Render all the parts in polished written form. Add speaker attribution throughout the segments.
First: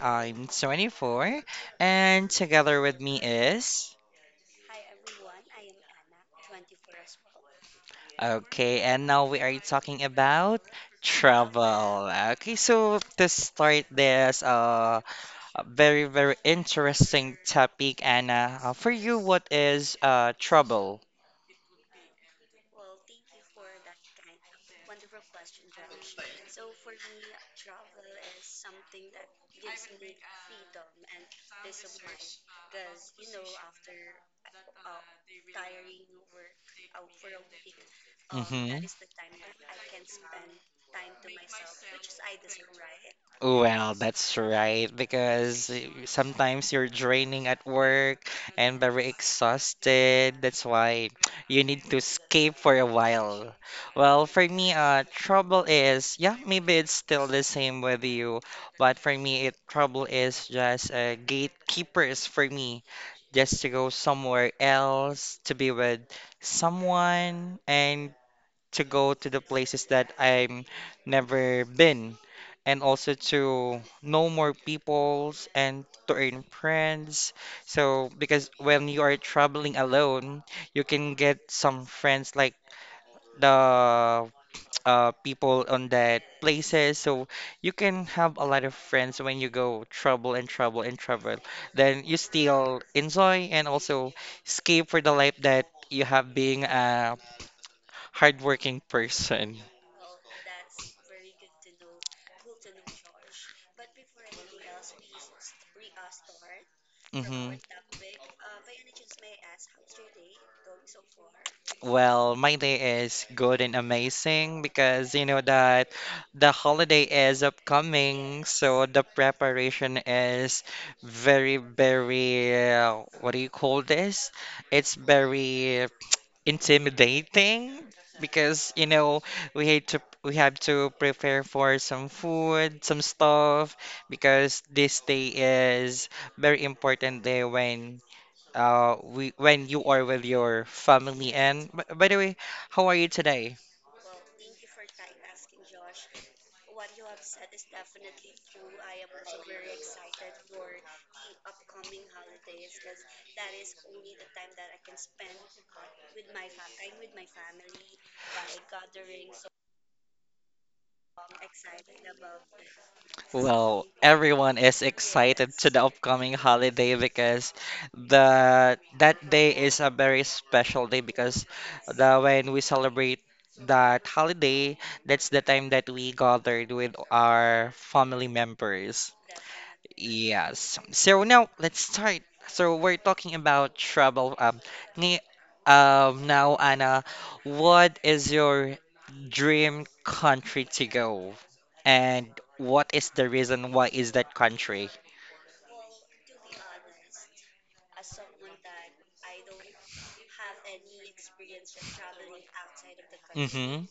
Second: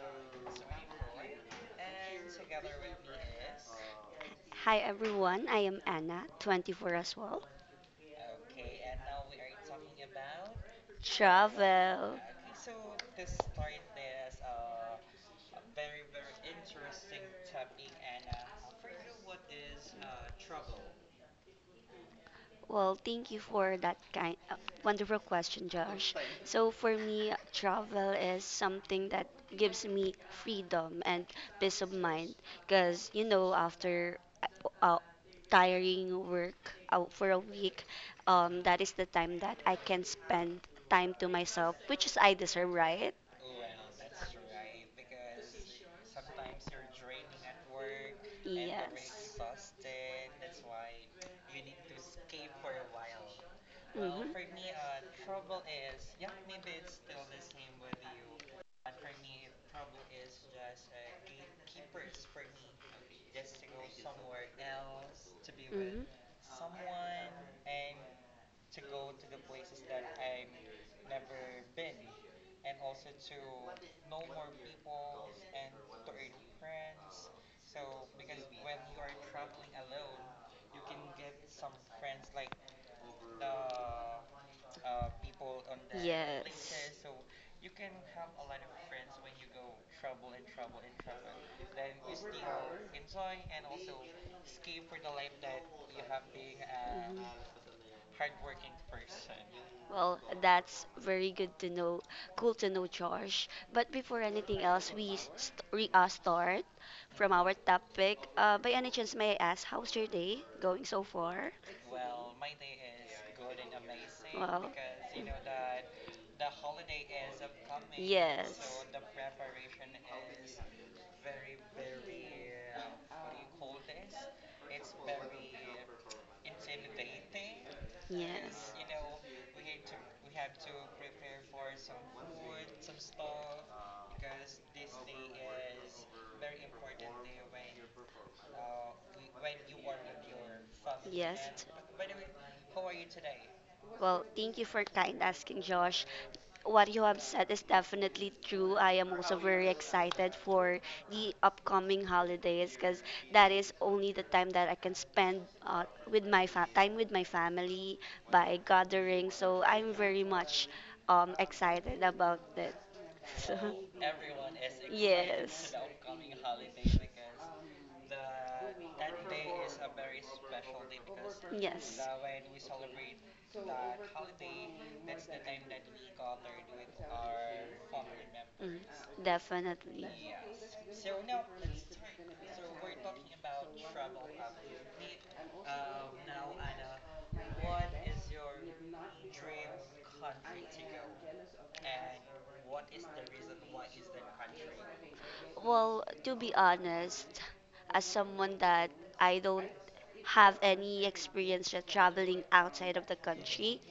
Speaker 1: I'm 24. And together with me is.
Speaker 2: Hi everyone, I am Anna, 24 as well.
Speaker 1: Okay, and now we are talking about travel.
Speaker 2: Travel.
Speaker 1: Okay, so to start this a very, very interesting topic, Anna. For you, what is trouble?
Speaker 2: Well, thank you for that kind wonderful question, Josh. So for me, travel is something that gives me freedom and peace of mind because after uh, uh, tiring work out for a week,
Speaker 1: Mm-hmm.
Speaker 2: that is the time that I can spend time to myself, which is I deserve, right?
Speaker 1: Well, that's right, because sometimes you're draining at work and very
Speaker 2: Yes.
Speaker 1: exhausted. That's why you need to escape for a while. Well,
Speaker 2: Mhm.
Speaker 1: for me, trouble is, yeah, maybe it's still the same with you, but for me, it trouble is just gatekeepers for me, just to go somewhere else to be with
Speaker 2: Mhm.
Speaker 1: someone, and to go to the places that I'm never been, and also to know more peoples and to earn friends. So because when you are traveling alone, you can get some friends like the people on that
Speaker 2: Yes. Is.
Speaker 1: places. So you can have a lot of friends when you go travel and travel and travel. Then you still enjoy and also escape for the life that you have being a
Speaker 2: Mhm.
Speaker 1: hardworking person.
Speaker 2: Well, that's very good to know. Cool to know, Josh. But before anything else, we start from
Speaker 1: Hmm.
Speaker 2: our topic. By any chance, may I ask, how's your day going so far?
Speaker 1: Well, my day is good and amazing
Speaker 2: Well,
Speaker 1: because you know that the
Speaker 2: domain,
Speaker 1: holiday is upcoming, so
Speaker 2: yes,
Speaker 1: the preparation is very, very, what do you call this? It's very intimidating
Speaker 2: yes.
Speaker 1: because you know we have to prepare for some food, some stuff, because this day is very important day when we when you are with your family.
Speaker 2: Yes.
Speaker 1: And by the way, how are you today?
Speaker 2: Well, thank you for kind asking, Josh. What you have said is definitely true. I am also very excited for the upcoming holidays because that is only the time that I can spend with time with my family by gathering. So I'm very much excited about that. So,
Speaker 1: Well, everyone is excited to
Speaker 2: yes.
Speaker 1: the upcoming holiday because the that day is a very special day, because the when we celebrate that holiday, that's the time that we gathered with our family
Speaker 2: Mm,
Speaker 1: members.
Speaker 2: definitely.
Speaker 1: Yes. So now let's start. So we're talking about travel. Ni, now Anna, what is your dream country to go, and what is the reason why is that country?
Speaker 2: Go? Well, to be honest, as someone that I don't have any experience with traveling outside of the country.
Speaker 1: Mm-hmm.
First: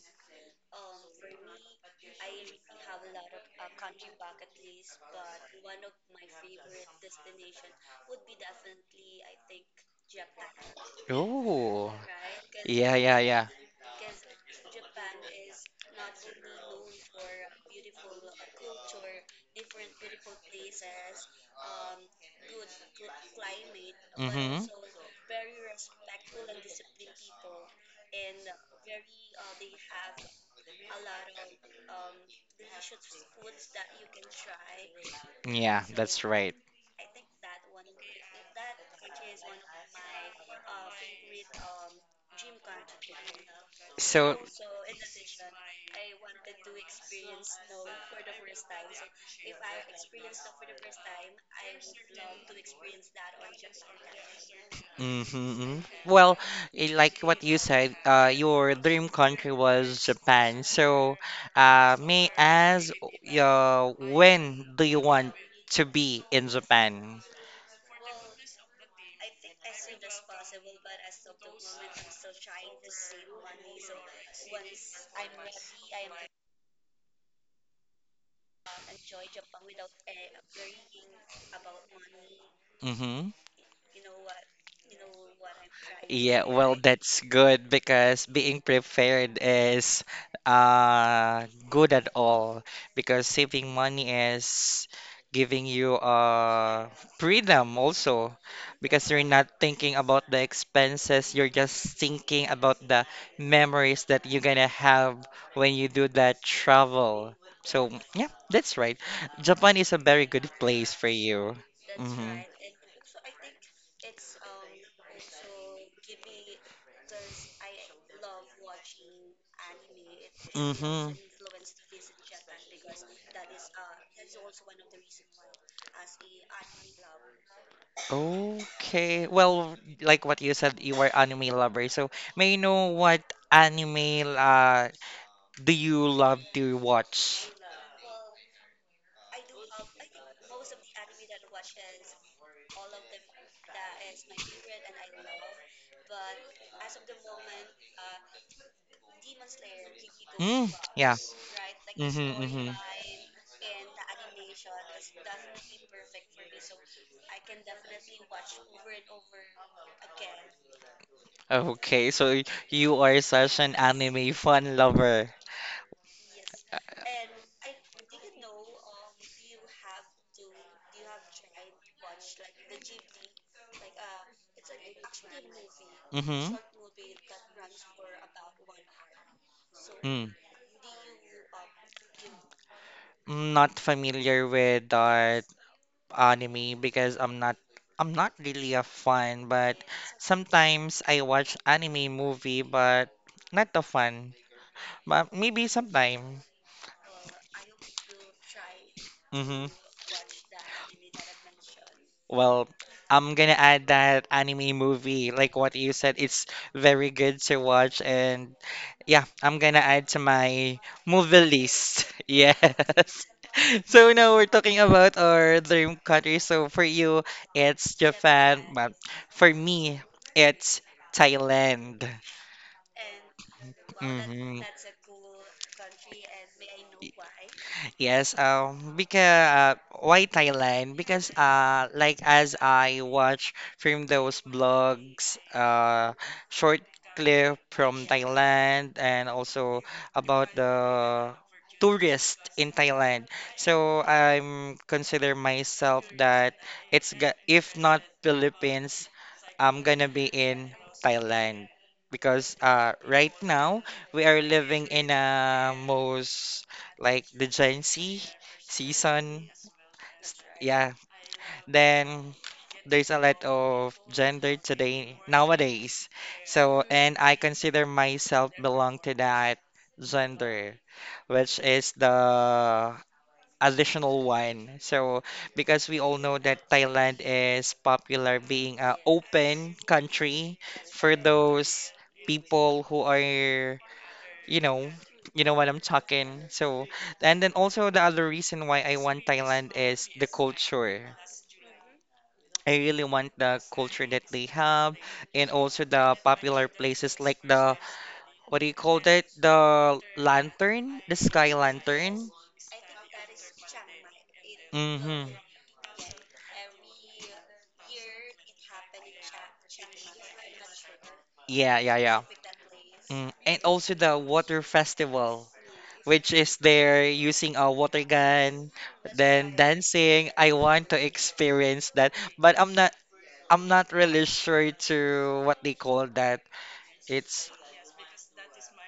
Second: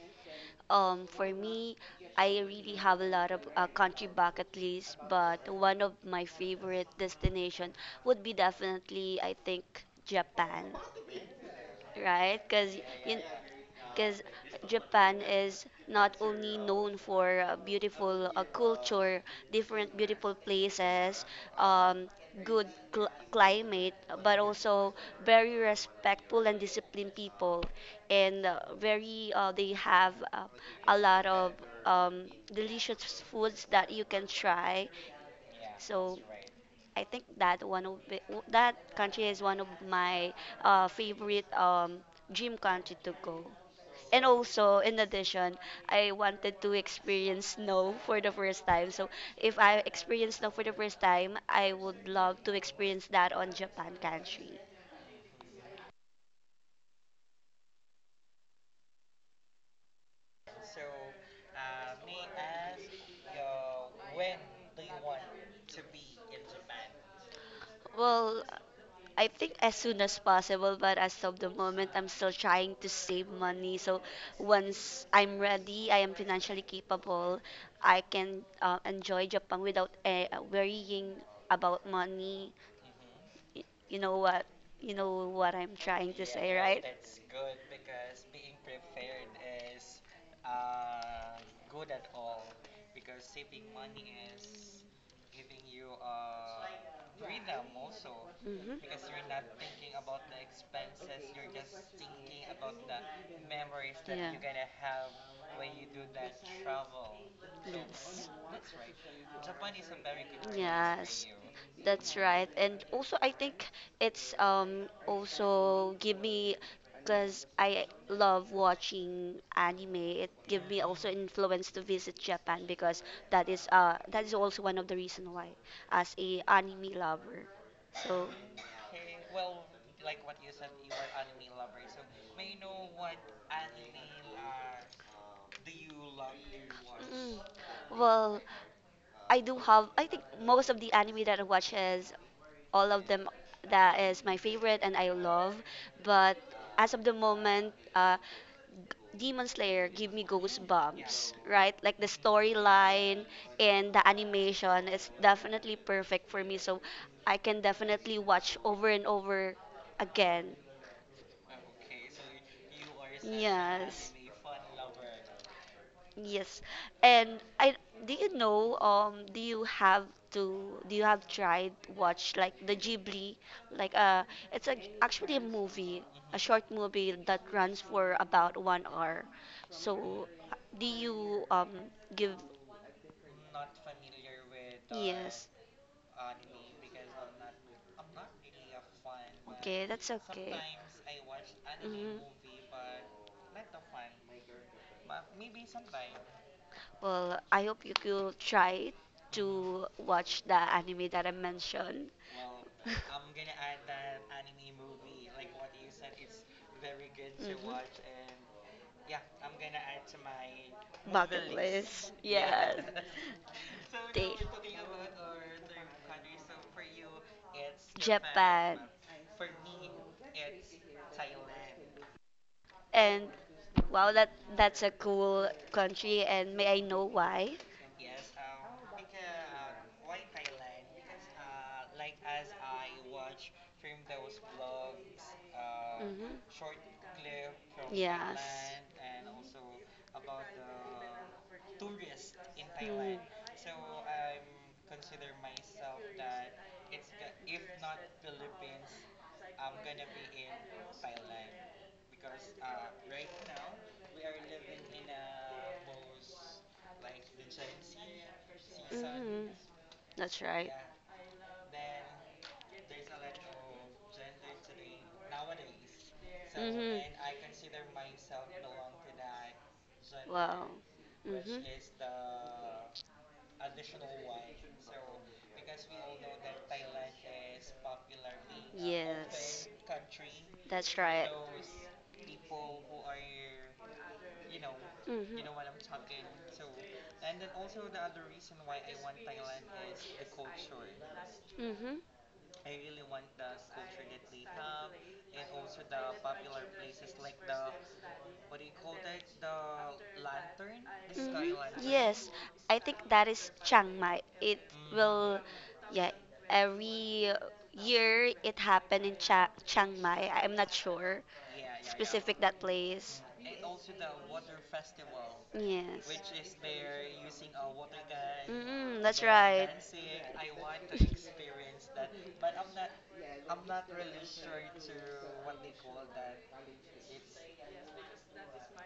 Speaker 2: For me, I really have a lot of country bucket lists, but one of my favorite destination would be definitely, I think, Japan,
Speaker 1: Oh.
Speaker 2: right? Because
Speaker 1: Yeah, yeah, yeah.
Speaker 2: because Japan is not only known for beautiful culture, different beautiful places, um, good climate, but
Speaker 1: Mm-hmm.
Speaker 2: also very respectful and disciplined people, and very they have a lot of um, delicious foods that you can try.
Speaker 1: Yeah,
Speaker 2: So
Speaker 1: that's right.
Speaker 2: I think that one of that country is one of my favorite dream country to go. And
Speaker 1: So.
Speaker 2: also, in addition, I wanted to experience snow for the first time. So, if I experience snow for the first time, I would love to experience that on Japan country.
Speaker 1: Mm-hmm. Well, like what you said, your dream country was Japan. So, may I ask, when do you want to be in Japan?
Speaker 2: Well, I think as soon as possible, but as of the moment, I'm still trying to save money. So once I'm ready, I am financially capable, I can enjoy Japan without worrying about money.
Speaker 1: Mm-hmm.
Speaker 2: Y- You know what? You know what I'm trying to
Speaker 1: Yeah,
Speaker 2: say,
Speaker 1: well,
Speaker 2: right?
Speaker 1: that's good because being prepared is good at all, because saving money is giving you freedom also,
Speaker 2: Hmm.
Speaker 1: because you're not thinking about the expenses, you're just thinking about the memories that you're gonna have when you do that travel. So, yeah,
Speaker 2: Yes.
Speaker 1: that's right. Japan is a very good place for
Speaker 2: Yes,
Speaker 1: you.
Speaker 2: that's
Speaker 1: Mm-hmm.
Speaker 2: right. And also, I think it's also give me because I love watching anime. It give me also
Speaker 1: Mm-hmm.
Speaker 2: influence to visit Japan because that is uh, also one of the reason why as a anime lover. So.
Speaker 1: Okay. Well, like what you said, you are anime lover. So may I know what anime do you love to
Speaker 2: Mm.
Speaker 1: watch?
Speaker 2: Well, I do have. I think most of the anime that I watch is all of them that is my favorite and I love. But as of the moment, Demon Slayer give me
Speaker 1: Mm, yeah.
Speaker 2: goosebumps, right? Like the
Speaker 1: Mm-hmm, mm-hmm.
Speaker 2: storyline and the animation is definitely perfect for me. So I can definitely watch over and over again.
Speaker 1: Okay, so you are such an
Speaker 2: Yes.
Speaker 1: anime fan lover.
Speaker 2: Yes, and I do you know do you have to do you have tried watch like the Ghibli like it's a, actually a movie, a
Speaker 1: Mm-hmm.
Speaker 2: short movie that runs for about 1 hour. So
Speaker 1: Mm.
Speaker 2: do you give
Speaker 1: I'm not familiar with
Speaker 2: yes,
Speaker 1: anime, because I'm not really a fan, but
Speaker 2: okay, that's okay.
Speaker 1: sometimes I watch anime
Speaker 2: Hmm.
Speaker 1: movie, but not the fun. But maybe sometime.
Speaker 2: Well, I hope you could try
Speaker 1: Mm-hmm.
Speaker 2: to watch the anime that I mentioned.
Speaker 1: Well, I'm gonna add that anime movie, like what you said, it's very good to watch, and yeah, I'm gonna add to my movie
Speaker 2: Bucket
Speaker 1: list.
Speaker 2: list.
Speaker 1: Yes.
Speaker 2: Yes.
Speaker 1: So now we're
Speaker 2: The.
Speaker 1: talking about our dream country. So for you, it's Japan, but for me, it's Thailand.
Speaker 2: And wow, that
Speaker 1: Hmm.
Speaker 2: that's a cool country. And may I know why?
Speaker 1: Yes, because why Thailand? Because like as I watch from those blogs,
Speaker 2: Mhm.
Speaker 1: short clip from
Speaker 2: Yes.
Speaker 1: Thailand, and also about the tourist in
Speaker 2: Mm.
Speaker 1: Thailand. So I'm consider myself that if not Philippines, I'm gonna be in Thailand, because right now we are living in a most like the Gen Z
Speaker 2: Mhm.
Speaker 1: season.
Speaker 2: That's right.
Speaker 1: Yeah. Then there's a lot of gender today nowadays. So
Speaker 2: Mhm.
Speaker 1: and I consider myself belong to that
Speaker 2: Wow.
Speaker 1: gender,
Speaker 2: Mhm.
Speaker 1: which is the additional one. So, because we all know that Thailand is popular being a
Speaker 2: Yes.
Speaker 1: open country
Speaker 2: That's
Speaker 1: for
Speaker 2: right.
Speaker 1: those people who are, you know,
Speaker 2: Mhm.
Speaker 1: you know what I'm talking. So, and then also the other reason why I want Thailand is the culture.
Speaker 2: Mhm.
Speaker 1: I really want the culture that they have, and also the popular places like the, what do you call that? The lantern, the sky
Speaker 2: Hmm.
Speaker 1: lantern.
Speaker 2: I think that is Chiang Mai. It.
Speaker 1: Mm-hmm.
Speaker 2: Mm, yeah, every year it happened in Cha Chiang Mai. I'm not sure. Yeah,
Speaker 1: Yeah, yeah, yeah.
Speaker 2: that place.
Speaker 1: Mm, and also the water festival,
Speaker 2: Yes.
Speaker 1: which
Speaker 2: We.
Speaker 1: is there using a water gun,
Speaker 2: Mm-mm.
Speaker 1: then dancing. I want to experience that, but I'm not really sure to what they call that. It's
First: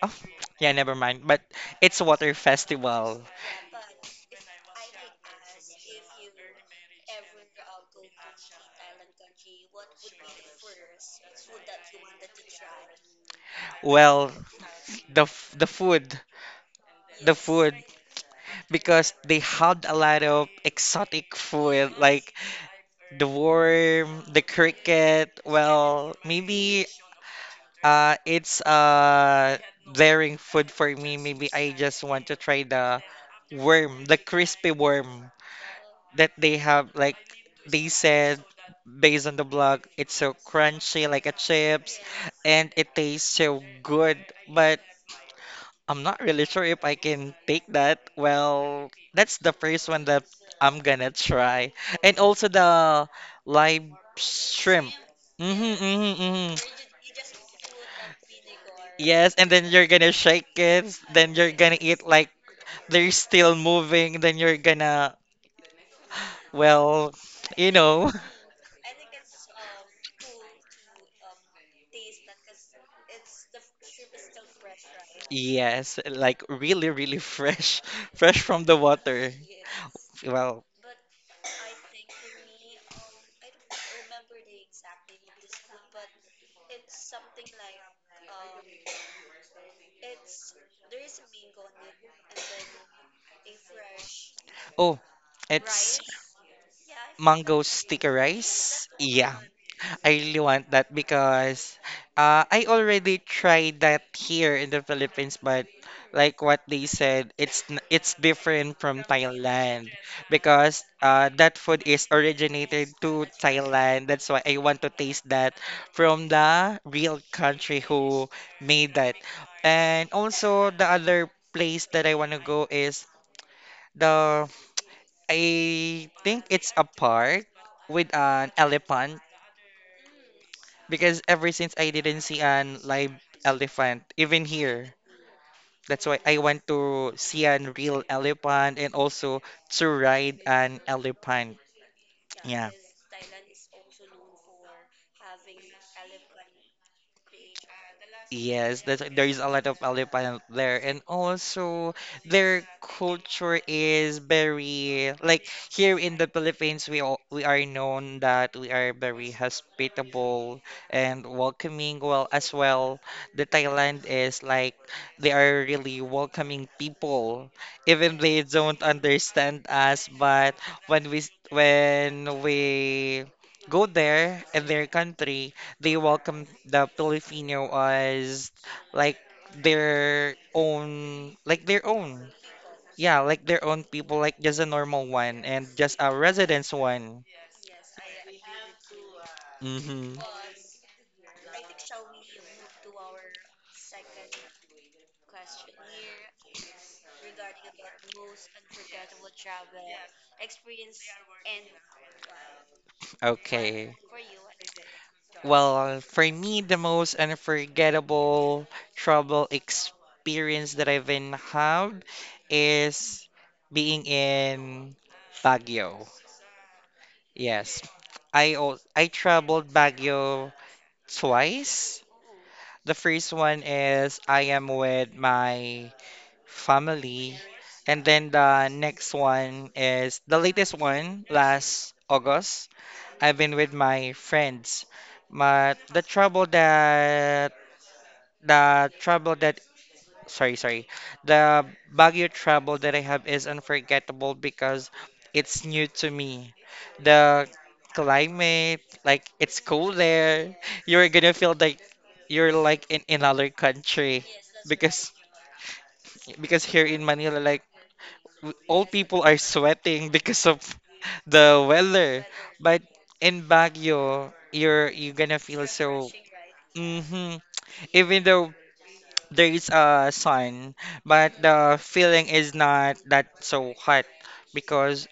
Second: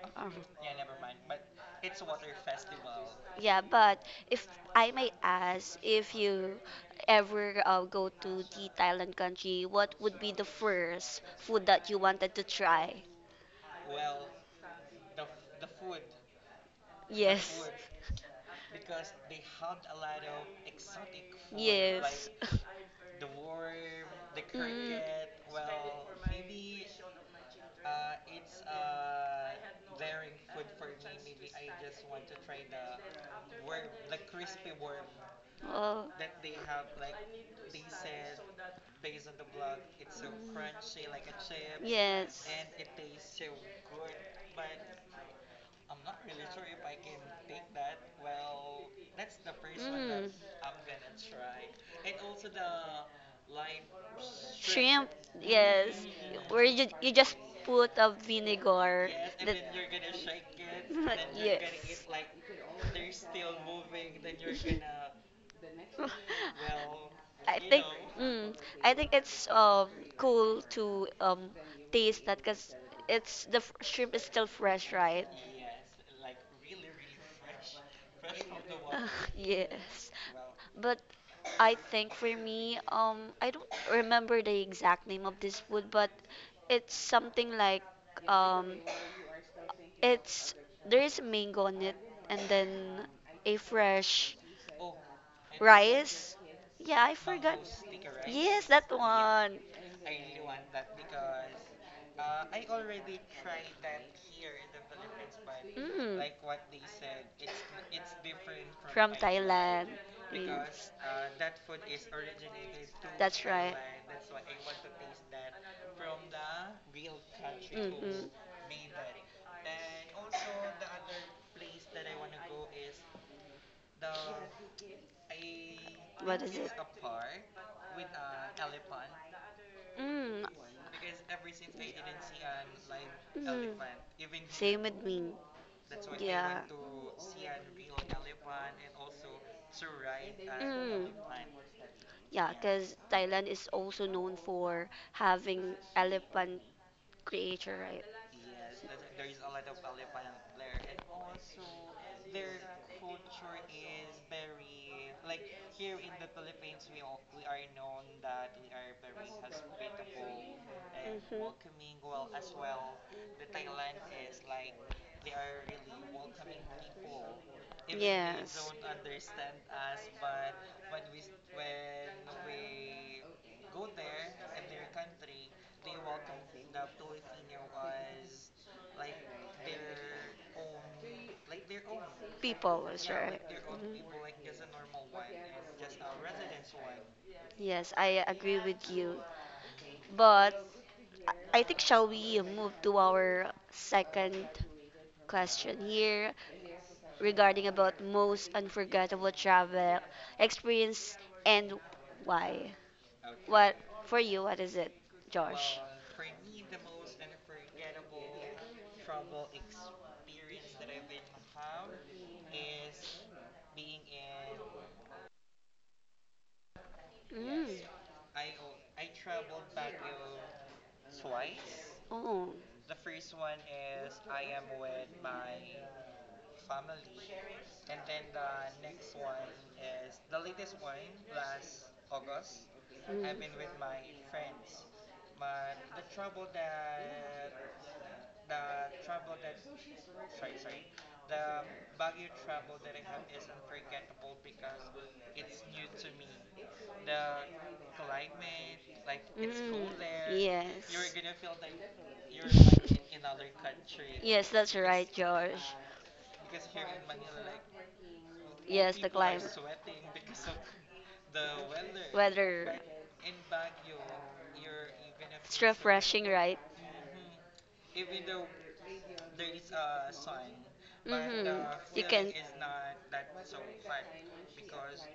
Speaker 1: oh,
Speaker 2: I.
Speaker 1: yeah, never mind. But it's a water festival.
Speaker 2: Yeah, but if I may ask, if you ever go to the Thailand country, what would be the first food that you wanted to try?
Speaker 1: Well, the f- the food, the
Speaker 2: Yes.
Speaker 1: food, because they had a lot of exotic food
Speaker 2: Yes.
Speaker 1: like the worm, the cricket.
Speaker 2: Mm.
Speaker 1: Well, maybe. It's daring food for me. Maybe I just want to try the worm, the crispy worm
Speaker 2: Oh.
Speaker 1: that they have. Like they said, based on the blog, it's so crunchy like a chips,
Speaker 2: Mm.
Speaker 1: and it tastes so good. But I'm not really sure if I can take that. Well,
Speaker 2: Yes.
Speaker 1: that's the first one that I'm gonna try, and also the live shrimp.
Speaker 2: Shrimp,
Speaker 1: Mm-hmm,
Speaker 2: yes.
Speaker 1: mm-hmm, mm-hmm.
Speaker 2: Where you just put a vinegar.
Speaker 1: Yes, and then you're gonna shake it, then you're
Speaker 2: Yeah.
Speaker 1: gonna eat like they're still moving, then you're gonna, well,
Speaker 2: I
Speaker 1: you
Speaker 2: think
Speaker 1: know.
Speaker 2: mm, I think it's cool to taste that because shrimp is still fresh, right?
Speaker 1: Yes, like really, really fresh, fresh from the
Speaker 2: Ah,
Speaker 1: water.
Speaker 2: yes.
Speaker 1: Well,
Speaker 2: But I think for me, I don't remember the exact name of this food, but it's something like um, it's there is mango on it, and then a fresh
Speaker 1: oh, it's
Speaker 2: rice. Yeah, I forgot.
Speaker 1: mango sticky rice.
Speaker 2: Yes, that
Speaker 1: Yeah,
Speaker 2: one.
Speaker 1: I really want that because I already tried that here in the Philippines, but
Speaker 2: Mm.
Speaker 1: like what they said, it's different from
Speaker 2: From Thailand.
Speaker 1: Thailand, because
Speaker 2: Yes.
Speaker 1: that food is originated to
Speaker 2: That's right.
Speaker 1: Thailand. That's why I want to taste that from the real country
Speaker 2: Mm,
Speaker 1: who
Speaker 2: mm.
Speaker 1: made that. And also the other place that I want to go is the, I
Speaker 2: What
Speaker 1: think
Speaker 2: is it?
Speaker 1: it's a park with an elephant,
Speaker 2: Mm, mm.
Speaker 1: because ever since I didn't see an live elephant, even
Speaker 2: Same
Speaker 1: here,
Speaker 2: with me.
Speaker 1: that's why I
Speaker 2: Yeah.
Speaker 1: want to see an real elephant, and also to ride an
Speaker 2: Mm.
Speaker 1: elephant.
Speaker 2: Yeah,
Speaker 1: Yeah.
Speaker 2: because Thailand is also known for having elephant creature, right?
Speaker 1: Yes, that there is a lot of Aleppo there, and also their culture is very like here in the Philippines. We all, we are known that we are very hospitable and welcoming. Well, as
Speaker 2: Mm-hmm.
Speaker 1: well, the Thailand is like they are really welcoming people, even they
Speaker 2: Yes.
Speaker 1: don't understand us. But when we go there in their country, they welcome the Filipino as like their own, like their own.
Speaker 2: People, is. Yeah,
Speaker 1: Yeah,
Speaker 2: right? With
Speaker 1: like
Speaker 2: your
Speaker 1: their
Speaker 2: own.
Speaker 1: own
Speaker 2: Mhm. People,
Speaker 1: people,
Speaker 2: like,
Speaker 1: like just a normal
Speaker 2: why,
Speaker 1: one and
Speaker 2: just
Speaker 1: just a residence one.
Speaker 2: yes, I agree with you.
Speaker 1: Mm-hmm.
Speaker 2: But I think shall we move to our second question here regarding about most unforgettable travel experience and why? What
Speaker 1: Okay.
Speaker 2: for you? What is it, Josh?
Speaker 1: Well, for
Speaker 2: Well,
Speaker 1: me, the most unforgettable
Speaker 2: for travel
Speaker 1: travel
Speaker 2: experience
Speaker 1: experience
Speaker 2: that
Speaker 1: that
Speaker 2: I've
Speaker 1: I've
Speaker 2: been
Speaker 1: been had
Speaker 2: have.
Speaker 1: is being in Baguio.
Speaker 2: Mm. Is.
Speaker 1: Yes. I traveled Baguio twice.
Speaker 2: Oh.
Speaker 1: The first one is I am with my family. And then the next one is the latest one, last August.
Speaker 2: Mm. I've
Speaker 1: I've
Speaker 2: been
Speaker 1: been with my
Speaker 2: in France.
Speaker 1: friends. But the trouble that sorry, sorry. The Baguio travel that I have is unforgettable because it's new to me. The
Speaker 2: The.
Speaker 1: climate, like
Speaker 2: Mm,
Speaker 1: it's cool there. You're
Speaker 2: yes.
Speaker 1: gonna feel like you're like in another country,
Speaker 2: Yes, that's right,
Speaker 1: because
Speaker 2: George.
Speaker 1: here in Manila, like all
Speaker 2: Yes, the
Speaker 1: people are
Speaker 2: climate,
Speaker 1: sweating because of the weather.
Speaker 2: weather.
Speaker 1: But in Baguio, you're gonna
Speaker 2: It's
Speaker 1: feel so.
Speaker 2: refreshing, right?
Speaker 1: Hmm. Even though there is a sun, but
Speaker 2: Mm-hmm.
Speaker 1: the
Speaker 2: You
Speaker 1: feeling
Speaker 2: can
Speaker 1: is not that so hot, because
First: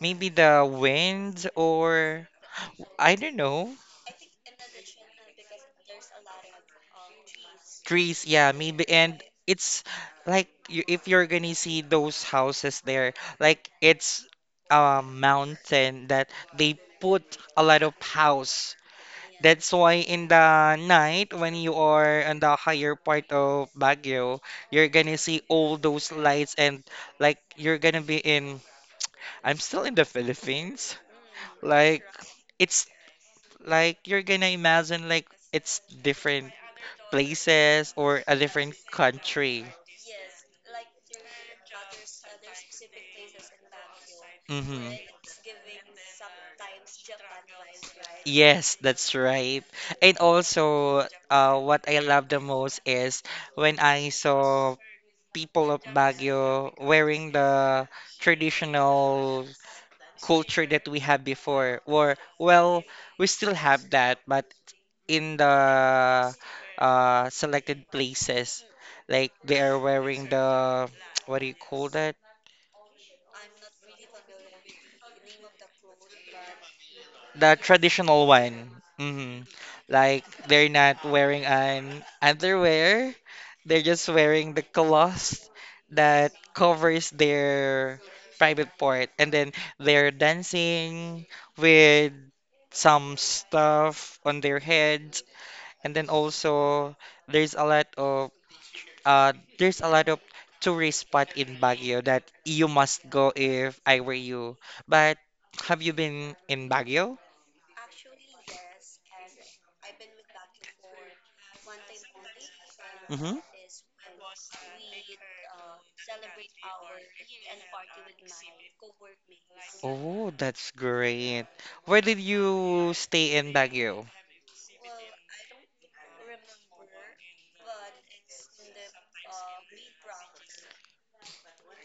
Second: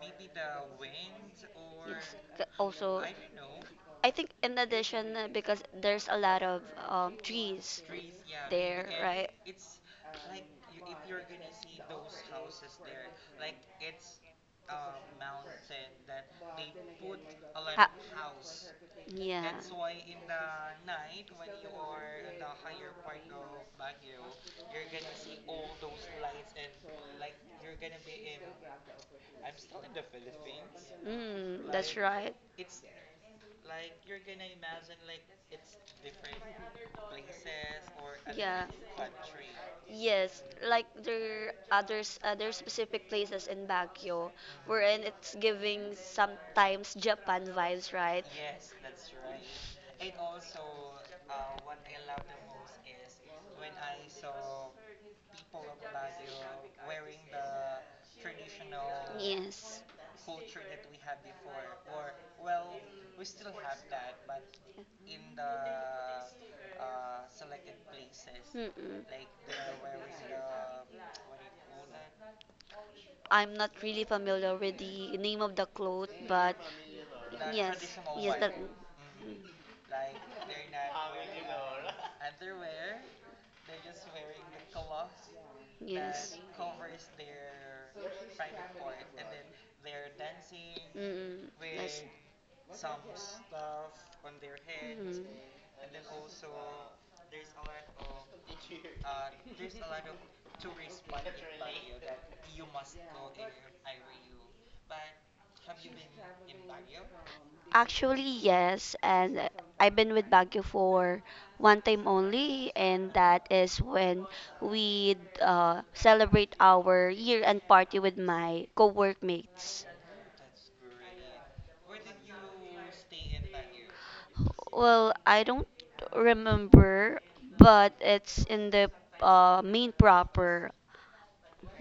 Speaker 1: maybe the wind, or
Speaker 2: also, I
Speaker 1: I don't know.
Speaker 2: think in addition, because there's a lot of trees
Speaker 1: Trees, yeah, maybe.
Speaker 2: there,
Speaker 1: And
Speaker 2: right?
Speaker 1: it's like, you, if you're gonna see those houses there, like it's a mountain that they put a lot
Speaker 2: Ah.
Speaker 1: of house,
Speaker 2: And
Speaker 1: that's why in the night when you are on the higher part of Baguio, you're gonna see all those lights, and like you're gonna be in, I'm still in the Philippines,
Speaker 2: mm,
Speaker 1: like
Speaker 2: right. It's.
Speaker 1: it's like you're gonna imagine like it's different places or a different country.
Speaker 2: Yes, like there others other specific places in Baguio
Speaker 1: Hmm.
Speaker 2: wherein it's giving sometimes Japan vibes, right?
Speaker 1: Yes, that's right. And also, what I love the most is when I saw people of Baguio wearing the traditional
Speaker 2: Yes.
Speaker 1: culture that we had before, or well, we still have that, but in the selected places,
Speaker 2: Mm-mm.
Speaker 1: like they are wearing the what do you call that?
Speaker 2: I'm not really familiar with the name of the cloth, but
Speaker 1: The
Speaker 2: yes,
Speaker 1: traditional
Speaker 2: yes, that,
Speaker 1: one. Hmm. Like they're not wearing an underwear. They're just wearing the cloth that
Speaker 2: yes. Mm-mm.
Speaker 1: covers their private part. And then they're dancing
Speaker 2: That's,
Speaker 1: with some stuff on their heads.
Speaker 2: mm.
Speaker 1: And then also there's a lot of there's a lot of tourist spot in Baguio that you must go if I were you. But have you been in Baguio?
Speaker 2: Actually, yes, and I've been with Baguio for one time only, and
Speaker 1: Mm-hmm.
Speaker 2: that is when we celebrate our year-end party with my co-workmates.
Speaker 1: Oh, that's great. Where did you stay in Baguio?
Speaker 2: Well, I don't remember, but it's in the main proper,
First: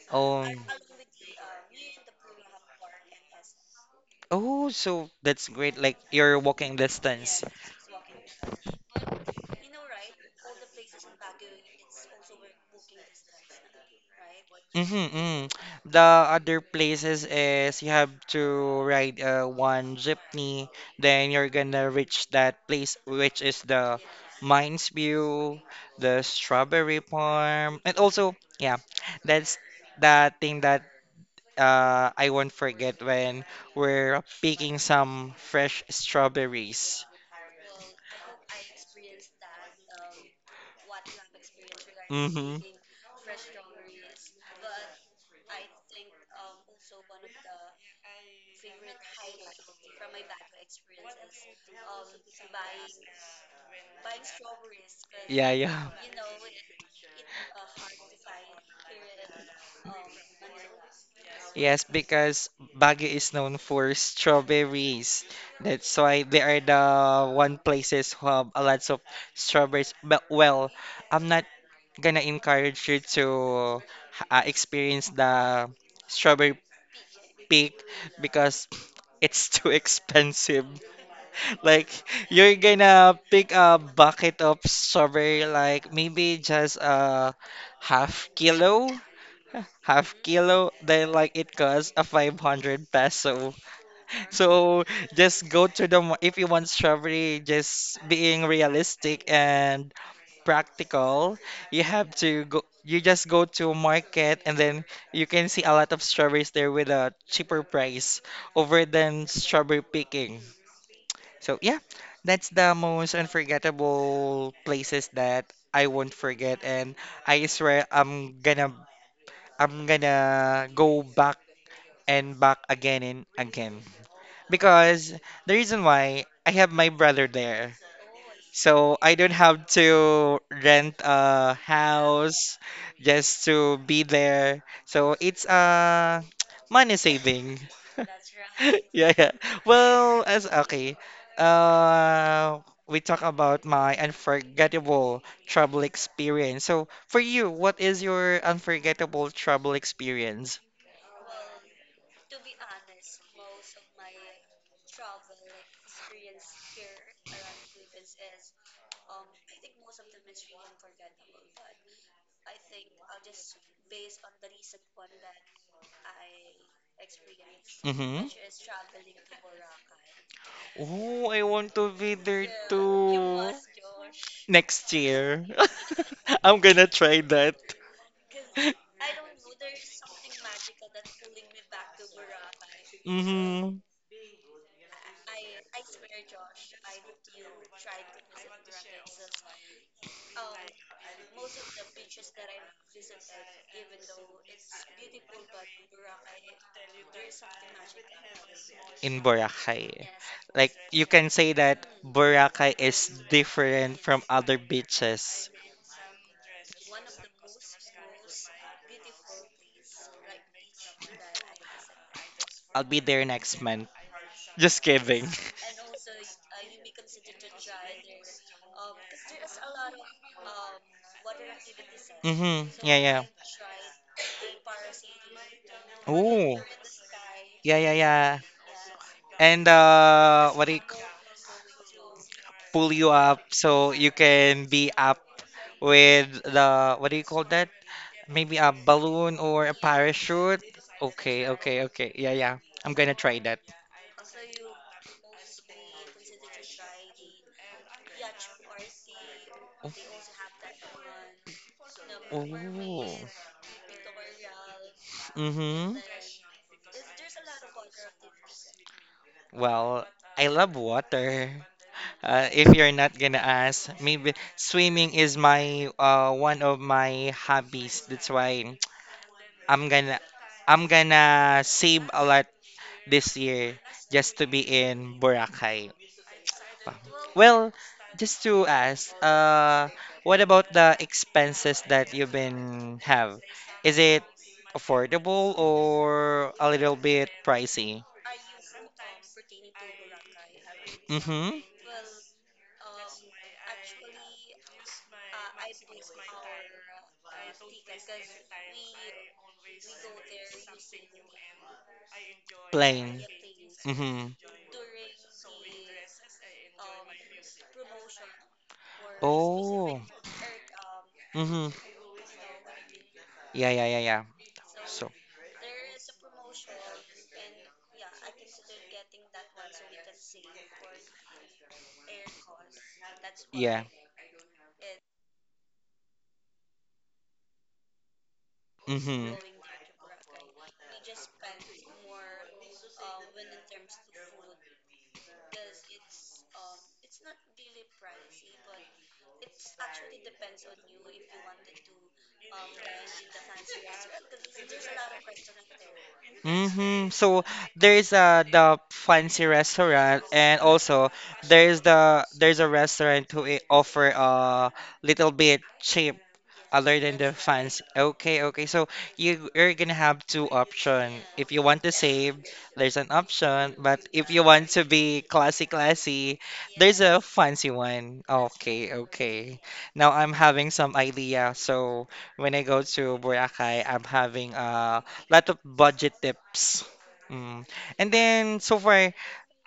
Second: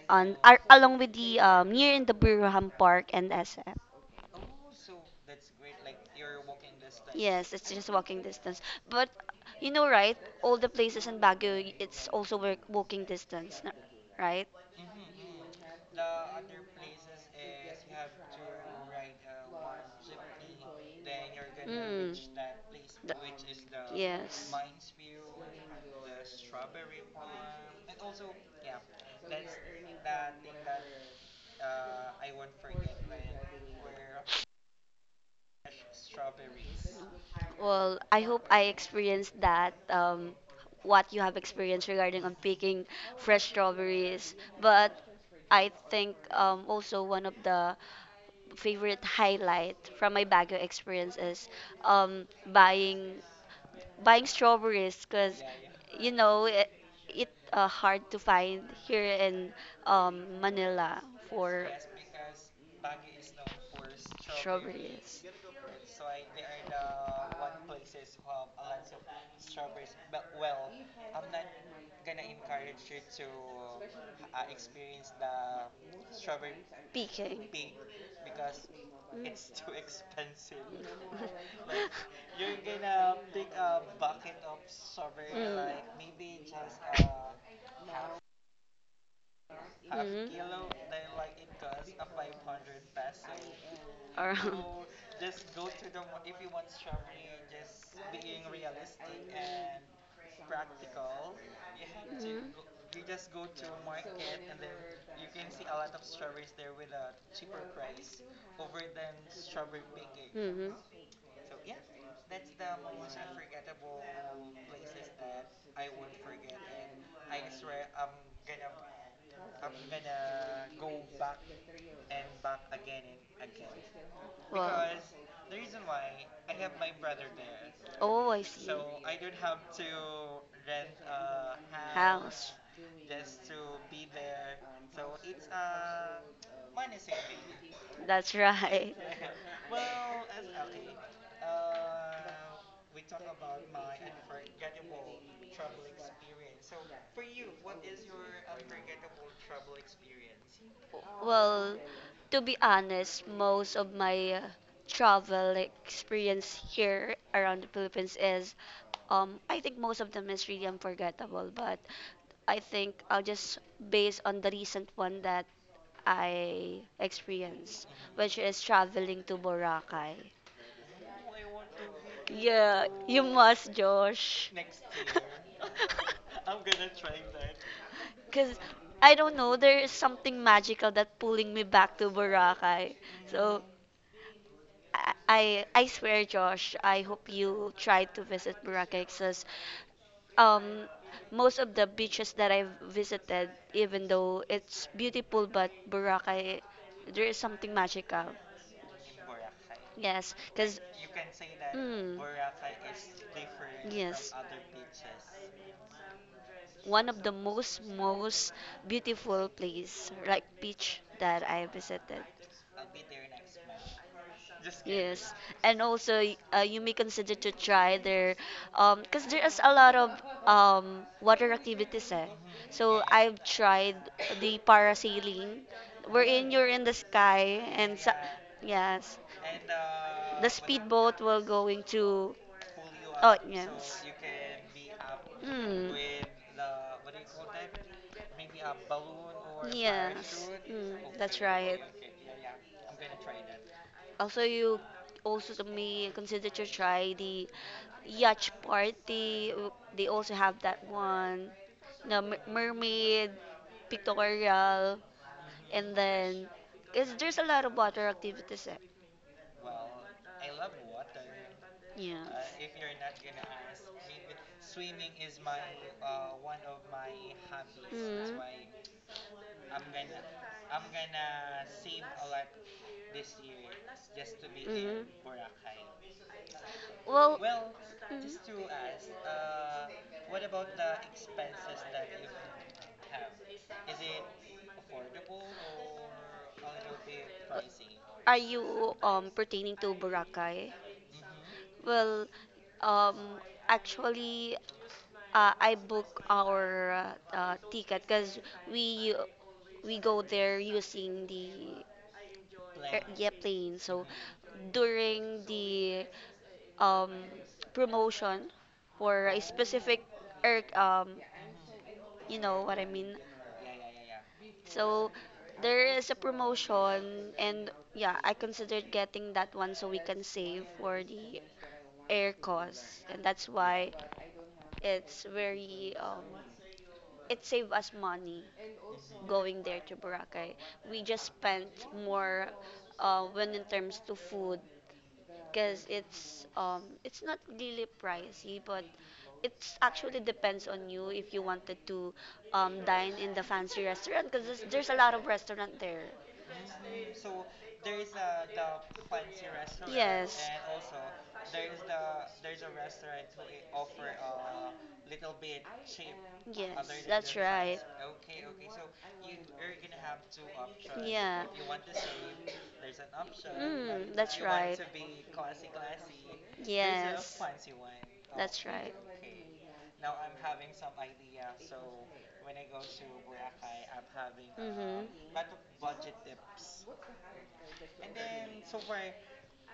Speaker 2: on
Speaker 1: Um,
Speaker 2: along with the near in the Birham Park and SF.
Speaker 1: oh, so that's great. Like your walking distance.
Speaker 2: Yes, it's just walking distance. But you know, right? All the places in Baguio, it's also work walking distance, right?
Speaker 1: Mm-hmm, mm-hmm. The other places is you have to ride one jeepney, then you're gonna
Speaker 2: Mm.
Speaker 1: reach that place, which
Speaker 2: Th-.
Speaker 1: is the
Speaker 2: Yes.
Speaker 1: Mines View, the Strawberry Farm, and also, yeah, that's the thing that I won't forget when we're picking some fresh strawberries.
Speaker 2: Well, I hope I experienced that, what you have experienced regarding on
Speaker 1: Mm-hmm.
Speaker 2: picking fresh strawberries. But I think also one of the favorite highlight from my Baguio experience is um, buying buying strawberries because yeah
Speaker 1: Yeah, yeah.
Speaker 2: you know it, it hard to find here in Manila for
Speaker 1: Yes, because Baguio is known for strawberries. That's why they are the one places who have a lots of strawberries. But well, I'm not gonna encourage you to experience the strawberry
Speaker 2: Peking.
Speaker 1: pick, because it's too expensive. Like you're gonna pick a bucket of strawberry, like maybe just a half kilo half kilo then like it costs a 500 peso.
Speaker 2: Or,
Speaker 1: So just go to the if you want strawberry, just being realistic and practical, you have to go
Speaker 2: go
Speaker 1: you just go to market, and then you can see a lot of strawberries there with a cheaper price over than strawberry picking.
Speaker 2: hmm.
Speaker 1: So yeah, that's the most unforgettable places that I won't forget, and I swear I'm gonna go back and back again and again. Because the reason why, I have my brother there.
Speaker 2: Oh, I so.
Speaker 1: So I don't have to rent a house just to be there. So it's money saving.
Speaker 2: That's right.
Speaker 1: Yeah, yeah. Well, as okay. Uh, we talk about my unforgettable travel experience. So, for you, what is your unforgettable travel experience?
Speaker 2: Well, to be honest, most of my travel experience here around the Philippines is, I think most of them is really unforgettable. But I think I'll just base on the recent one that I experienced,
Speaker 1: Mm-hmm.
Speaker 2: which is traveling to Boracay.
Speaker 1: Oh, I want to be there
Speaker 2: Yeah, you
Speaker 1: too.
Speaker 2: must, Josh.
Speaker 1: Next year. I'm gonna try that.
Speaker 2: Because I don't know, there is something magical that pulling me back to Boracay. So
Speaker 1: Mm-hmm.
Speaker 2: I swear, Josh, I hope you try to visit Boracay, 'cause um, most of the beaches that I've visited, even though it's beautiful, but Boracay, there is something magical.
Speaker 1: In Boracay.
Speaker 2: Yes,
Speaker 1: Like,
Speaker 2: because
Speaker 1: you can say that
Speaker 2: mm,
Speaker 1: Boracay is different from
Speaker 2: yes,
Speaker 1: other beaches.
Speaker 2: one of the most beautiful place like beach that I visited.
Speaker 1: I'll be there next month. Just kidding.
Speaker 2: Yes, and also you may consider to try their, because there is a lot of water activities, eh.
Speaker 1: Mm-hmm. Yeah,
Speaker 2: So
Speaker 1: yeah.
Speaker 2: I've tried the parasailing, wherein
Speaker 1: Oh,
Speaker 2: you're in the sky
Speaker 1: yeah, yeah,
Speaker 2: and so,
Speaker 1: yeah.
Speaker 2: yes,
Speaker 1: And
Speaker 2: the
Speaker 1: what do you c-
Speaker 2: speedboat will going to
Speaker 1: pull you
Speaker 2: oh
Speaker 1: up
Speaker 2: yeah,
Speaker 1: so you can be up
Speaker 2: mm,
Speaker 1: with the what do you call that? Maybe a balloon or a
Speaker 2: yes,
Speaker 1: parachute.
Speaker 2: mm, that's
Speaker 1: Okay,
Speaker 2: right.
Speaker 1: okay, okay. Yeah, yeah. I'm gonna try that.
Speaker 2: Also, you also to may consider to try the yacht party. They also have that one. No,
Speaker 1: Oh.
Speaker 2: mermaid, pictorial, and
Speaker 1: Mm-hmm.
Speaker 2: then cause there's a lot of water activities. Eh.
Speaker 1: Well, I love water.
Speaker 2: Yeah.
Speaker 1: If you're not gonna ask, maybe swimming is my one of my hobbies. That's
Speaker 2: Mm.
Speaker 1: why. I'm gonna save a lot this year just to be
Speaker 2: Mm.
Speaker 1: in Boracay.
Speaker 2: Well,
Speaker 1: Well, just to
Speaker 2: mhm.
Speaker 1: ask, what about the expenses that you've been have? Is it affordable or a little bit pricey?
Speaker 2: Are you pertaining to Boracay?
Speaker 1: Mm-hmm.
Speaker 2: Well, um actually I book our ticket because we we go there using the air,
Speaker 1: Plain.
Speaker 2: yeah, plane. So
Speaker 1: Mm-hmm.
Speaker 2: mhm, during the um promotion for a specific
Speaker 1: Oh.
Speaker 2: air um,
Speaker 1: Mm-hmm.
Speaker 2: you know what I mean.
Speaker 1: Yeah, yeah, yeah, yeah.
Speaker 2: So
Speaker 1: So,
Speaker 2: there is a promotion and yeah, I considered getting that one so we can save for the air costs and that's
Speaker 1: yeah.
Speaker 2: why it's very it saved us money
Speaker 1: Mm-hmm.
Speaker 2: going there to Boracay. We just spent more when in terms to food because it's not really pricey but it's actually depends on you if you wanted to dine in the fancy restaurant because there's a lot of restaurant there.
Speaker 1: Mm-hmm. So there's the fancy restaurant, and also there's a restaurant who offer little bit cheap other than the fans. Okay, okay. So you're gonna have two option. If you want to save, there's an option. But if you want to be classy, classy, there's a
Speaker 2: Yes,
Speaker 1: fancy one.
Speaker 2: that's right.
Speaker 1: Okay, okay. Now I'm having some idea. So when I go to Boracay, I'm having a lot
Speaker 2: Mm-hmm.
Speaker 1: of budget tips. Mm. And then so far,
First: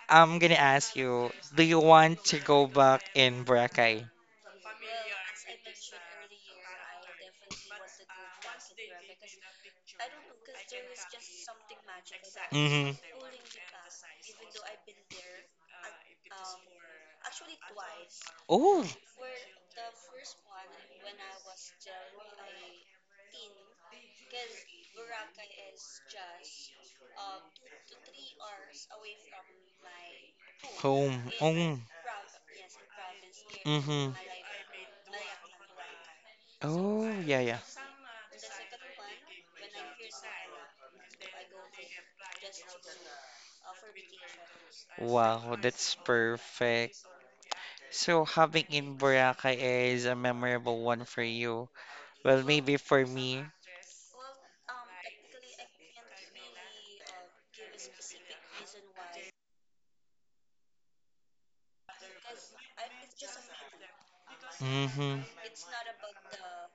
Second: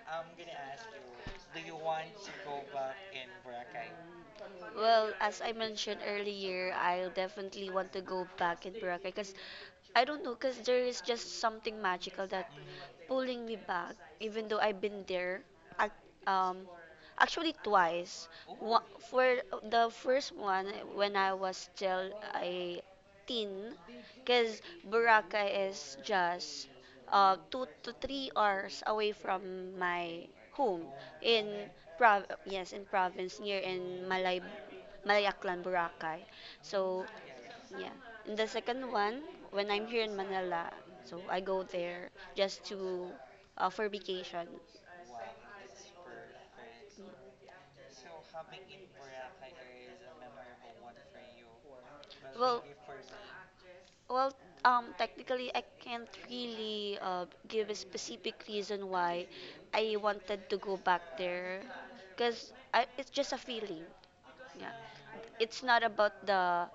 Speaker 1: I'm gonna ask you, do you want to go back in Boracay?
Speaker 2: Well, as I mentioned earlier, I'll definitely want to go back in Boracay because I don't know, because there is just something magical that
Speaker 1: Mm-hmm.
Speaker 2: pulling me back, even though I've been there at, um, actually twice.
Speaker 1: Oh,
Speaker 2: For the first one, when I was still a teen, because Boracay is just 2 to 3 hours away from my home
Speaker 1: Home.
Speaker 2: in prov yes in province near in
Speaker 1: Mm-hmm.
Speaker 2: Malayaklan, Boracay. So
Speaker 1: Oh, yeah, yeah.
Speaker 2: yeah, and the second one when I'm here in Manila, so I go there just to for vacation.
Speaker 1: Wow, that's perfect. So having in Boracay is a memorable one for you. Well,
Speaker 2: Well,
Speaker 1: maybe for me.
Speaker 2: well, technically, I can't really give a specific reason why I wanted to go back there, because it's just a feeling. Yeah,
Speaker 1: Mm-hmm.
Speaker 2: it's not about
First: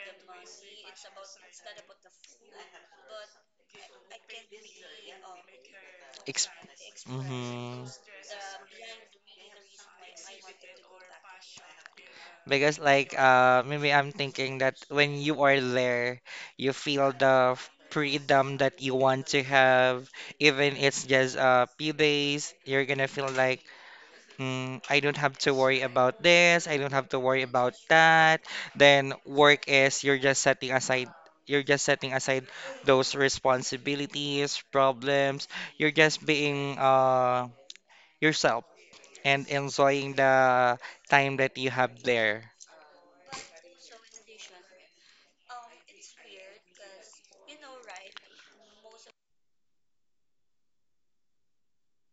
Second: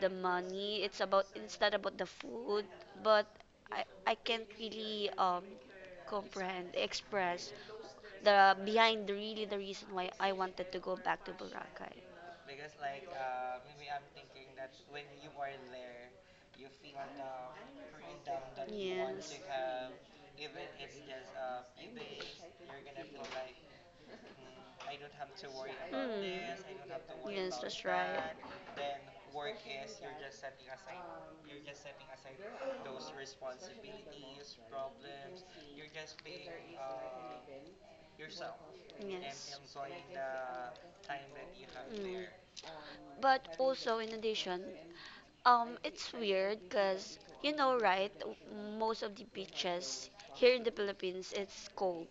Speaker 2: the money. It's about it's not about the food, but I can't really
Speaker 1: Ex-
Speaker 2: comprehend express
Speaker 1: mm-hmm.
Speaker 2: the behind the really the reason why I wanted to go back to Boracay.
Speaker 1: Because like maybe I'm thinking that when you are there, you feel the freedom that you want
Speaker 2: Yes.
Speaker 1: to have. Even it's just a few days, you're gonna feel like I don't have to worry about
Speaker 2: Mm.
Speaker 1: this, I don't have to worry
Speaker 2: Yes,
Speaker 1: about
Speaker 2: that's right.
Speaker 1: that. Then work is, you're just setting aside those responsibilities, problems. You're just being yourself and
Speaker 2: Yes.
Speaker 1: enjoying the time that you have
Speaker 2: Mm.
Speaker 1: there.
Speaker 2: But also in addition, it's weird because you know, right? Most of the beaches here in the Philippines, it's cold.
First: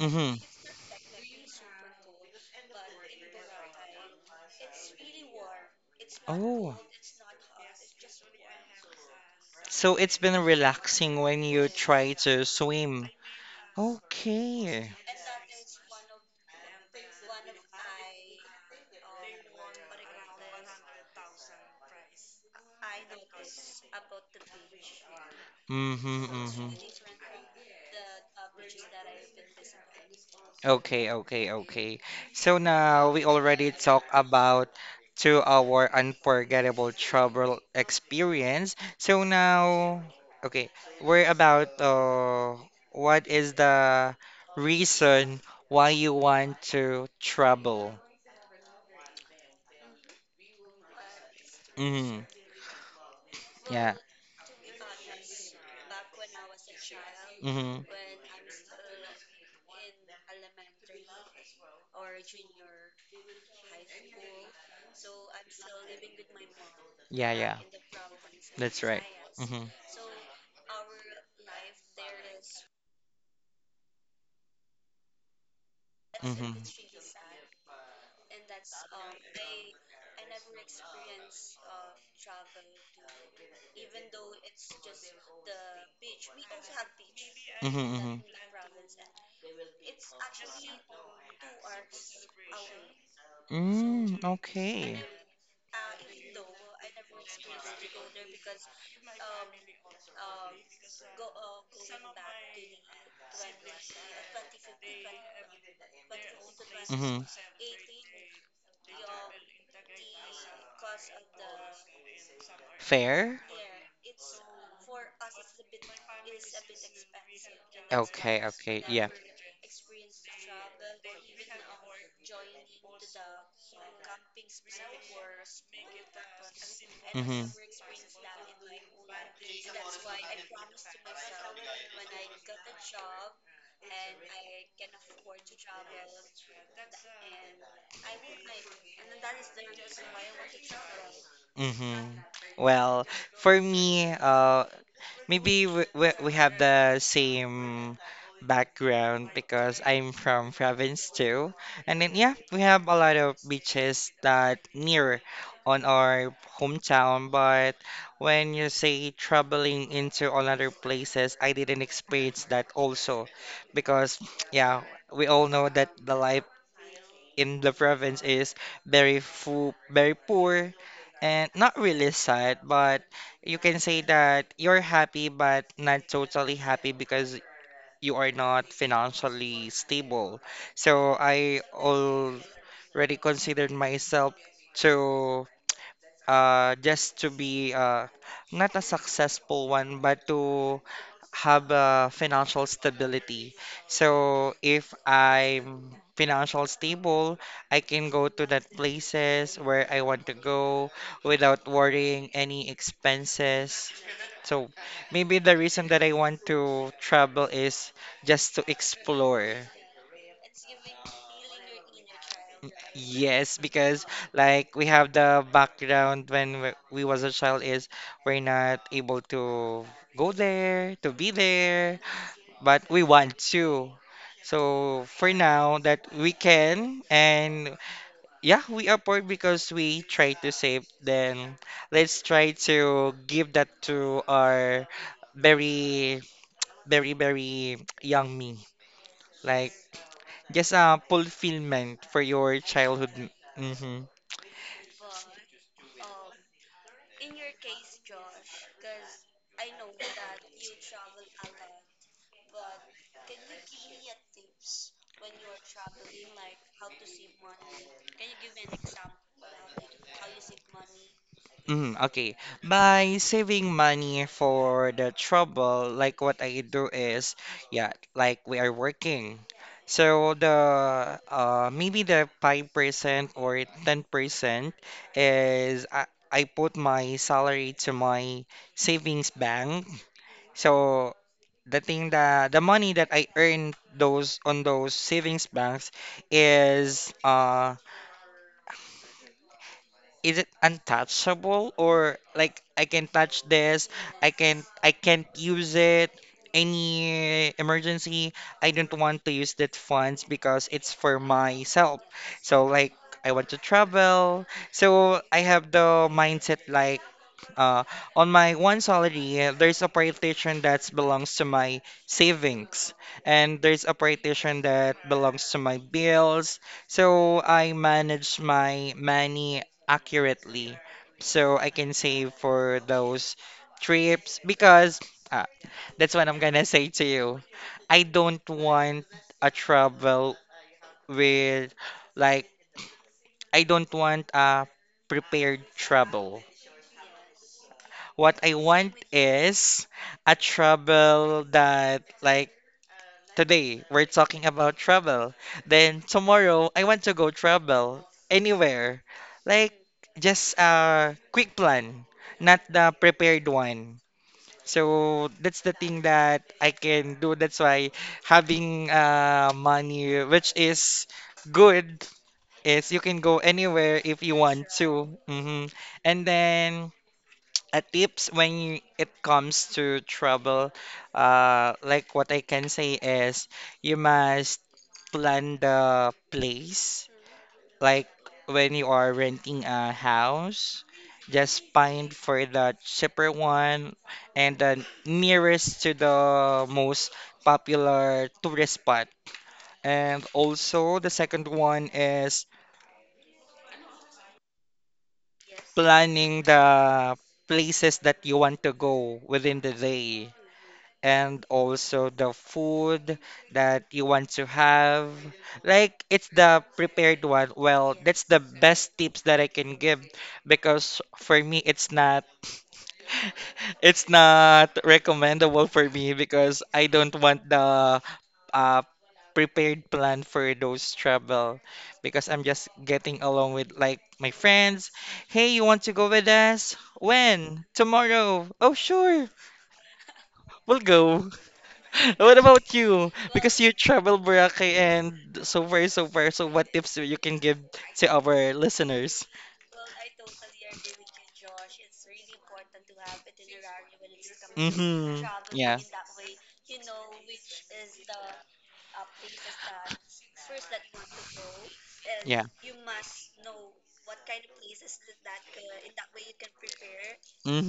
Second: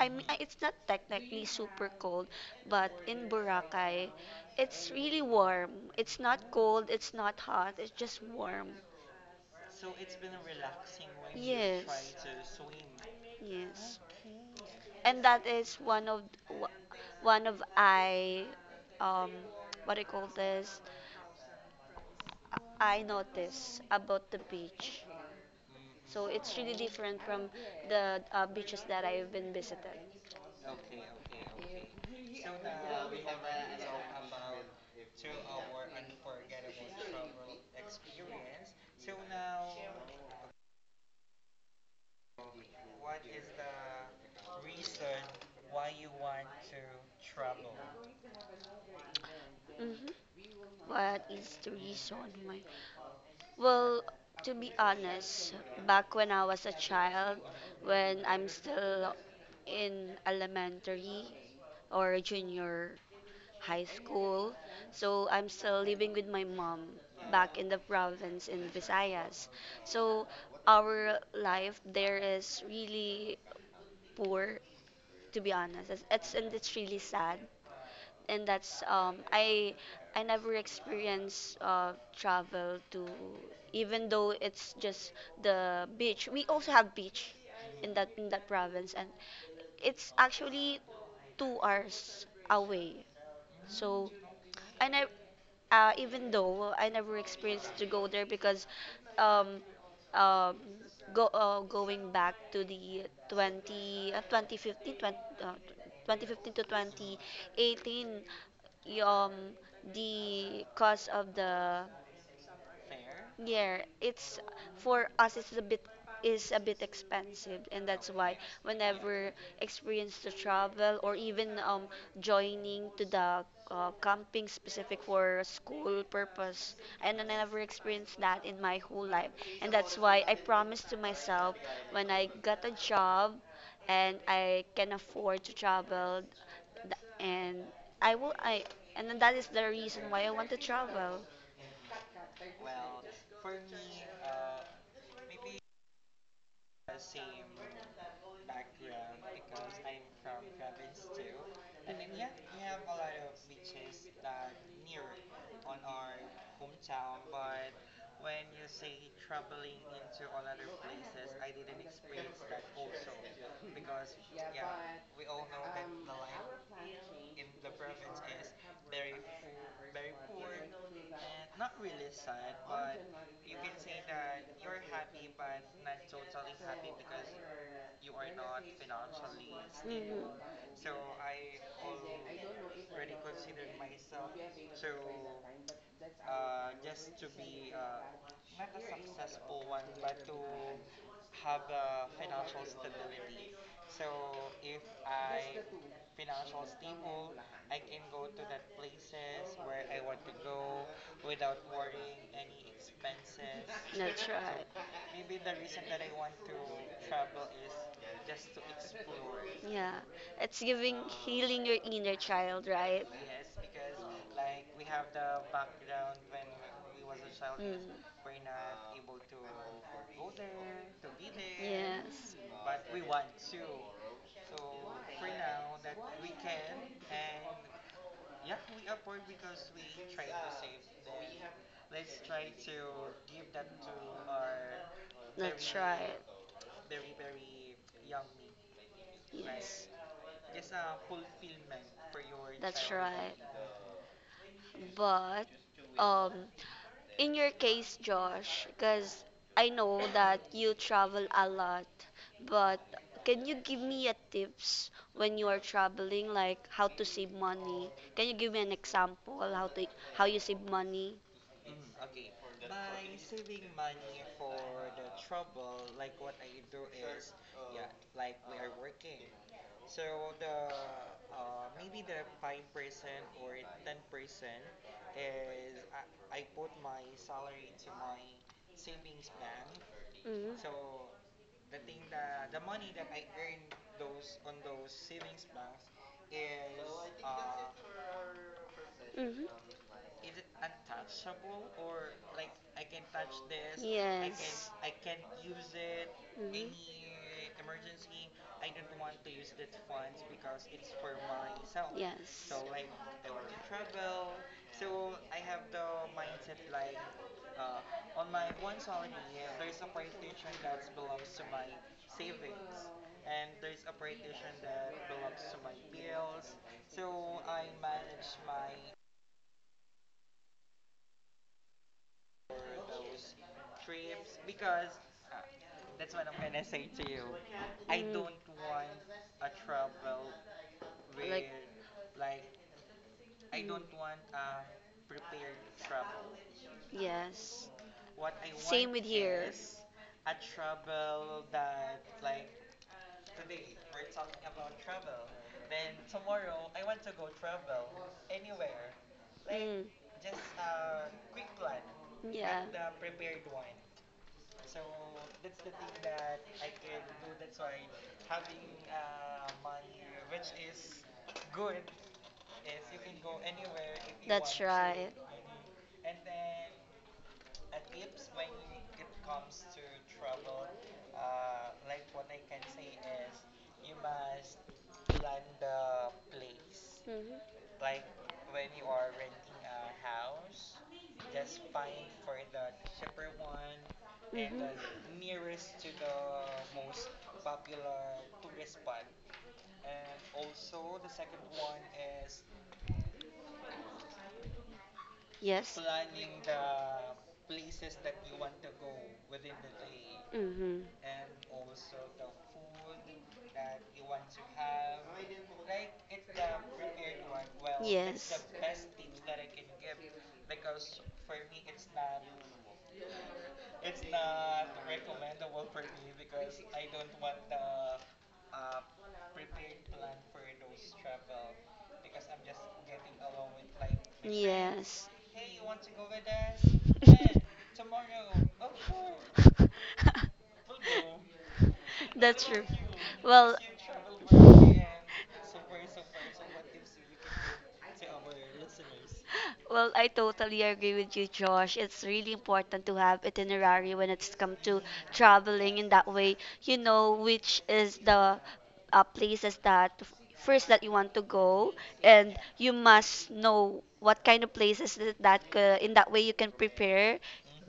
Speaker 2: I mean, it's not technically super cold, but in Boracay, it's really warm. It's not
Speaker 1: Oh,
Speaker 2: cold. It's not hot. It's just warm.
Speaker 1: so it's been relaxing when you try
Speaker 2: Yes.
Speaker 1: to
Speaker 2: Sing.
Speaker 1: swim.
Speaker 2: Yes.
Speaker 1: Okay.
Speaker 2: And that is one of wha- one of I um what I call this? I notice about the beach.
Speaker 1: Mm-hmm,
Speaker 2: So it's
Speaker 1: mm-hmm.
Speaker 2: really different from the beaches that I've been visited.
Speaker 1: Okay, okay, okay. So now we already talked about to our unforgettable travel experience. So now, okay, we're about what is the reason why you want to travel?
Speaker 2: hmm What is the reason
Speaker 1: Mm-hmm.
Speaker 2: why?
Speaker 1: Yeah.
Speaker 2: Well, to be honest, back when I was a child,
Speaker 1: Mm-hmm.
Speaker 2: when I'm still in elementary or junior high school. So I'm still living with my mom
Speaker 1: Yeah,
Speaker 2: back
Speaker 1: yeah.
Speaker 2: in the province in
Speaker 1: That's right.
Speaker 2: Visayas.
Speaker 1: Mm-hmm.
Speaker 2: So our life there is really poor, to be honest. It's and
Speaker 1: Mm-hmm.
Speaker 2: it's really sad. And that's I never experienced travel to, even though it's just the beach. We also have beach
Speaker 1: Mm-hmm.
Speaker 2: in that
Speaker 1: Mm-hmm.
Speaker 2: in that province, and it's actually 2 hours away. So
Speaker 1: Mm,
Speaker 2: I
Speaker 1: okay.
Speaker 2: never even though I never experienced to go there because um, um, go going back to the 20 uh, 2015 uh, 2015 to
Speaker 1: Mm-hmm.
Speaker 2: 2018. y- um the cost of the,
Speaker 1: Fair?
Speaker 2: yeah, it's for us. It's a bit expensive, and that's why
Speaker 1: Okay, okay, yeah.
Speaker 2: whenever experience to travel, or even joining to the camping specific for school purpose, and I
Speaker 1: Mm-hmm.
Speaker 2: never experienced that in my whole life. And that's why I promised to myself, when I got a job and I can afford to travel, th- and I will I and that is the reason why I want to travel.
Speaker 1: Mm-hmm. Well, for me, maybe we have the same background because I'm from province too. And then yeah, we have a lot of beaches that near on our hometown, but when you say traveling into all other places, I didn't experience that also because yeah, we all know that the life in the province is very poor and not really sad, but you can say that you're happy but not totally happy because you are not financially
Speaker 2: Mhm.
Speaker 1: stable. So I already considered myself to just to be not a successful one, but to have financial stability. So if I'm financial stable, I can go to that places where I want to go without worrying any expenses.
Speaker 2: That's...
Speaker 1: So maybe the reason that I want to travel is just to explore.
Speaker 2: Yeah. It's giving healing your inner child, right? Yes.
Speaker 1: Yes, because like we have the background when we was a child is we're not able to go there, to be there, but we want to. So for now that we can, and yeah, we upward because we try to save, then let's try to give that to our very, very, very young me. Like just a fulfillment for your childhood. Mm-hmm.
Speaker 2: But um in your case, Josh, because I know that you travel a lot, but can you give me a tips when you are traveling, like how to save money? Can you give me an example how to how you save money?
Speaker 1: Mm, okay. By saving money for the trouble, like what I do is, yeah, like we are working. So the maybe the 5% or 10% is I put my salary to my savings bank.
Speaker 2: Mm-hmm.
Speaker 1: So the thing that the money that I earn those on those savings banks is uh is it untouchable, or like I can touch this, I can't use it. Any emergency, I don't want to use that funds because it's for myself.
Speaker 2: Yes.
Speaker 1: So like I want to travel. So I have the mindset like uh, on my one salary, there's a partition that belongs to my savings, and there's a partition that belongs to my bills. So I manage my money accurately, so I can save for those trips because uh, that's what I'm gonna say to you. I don't want a travel with, like, I don't want a prepared travel.
Speaker 2: Yes.
Speaker 1: What I want is a trouble that, like, today we're talking about trouble. Then tomorrow I want to go trouble anywhere. Like,
Speaker 2: Mm.
Speaker 1: just a quick plan, not the
Speaker 2: Not.
Speaker 1: prepared one. So that's the thing that I can do. That's why having money, which is good, is you can go anywhere if you want to. Hmm. And then, a tips when it comes to travel, like what I can say is you must plan the place.
Speaker 2: Hmm.
Speaker 1: Like when you are renting a house, just find for the cheaper one and
Speaker 2: Mhm.
Speaker 1: the nearest to the most popular tourist spot. And also, the second one is
Speaker 2: Yes.
Speaker 1: planning the places that you want to go within the day,
Speaker 2: Mhm.
Speaker 1: and also the food that you want to have. Like it's the prepared one. Well, that's
Speaker 2: Yes.
Speaker 1: the best tips that I can give, because for me it's not it's not recommendable for me because I don't want the uh, prepared plan for those travel, because I'm just getting along with like my friends. Hey, you want to go with us? When? Tomorrow. Oh, sure.
Speaker 2: Sure.
Speaker 1: We'll go. What about you? Because you travel Boracay and so far. So what tips you can give to our listeners?
Speaker 2: Well, I totally agree with you, Josh. It's really important to have itinerary when it's come to
Speaker 1: Mm-hmm.
Speaker 2: traveling
Speaker 1: Yeah.
Speaker 2: in that way. You know which is the places that first that you want to go, and
Speaker 1: Yeah.
Speaker 2: you must know what kind of places that, that in that way you can prepare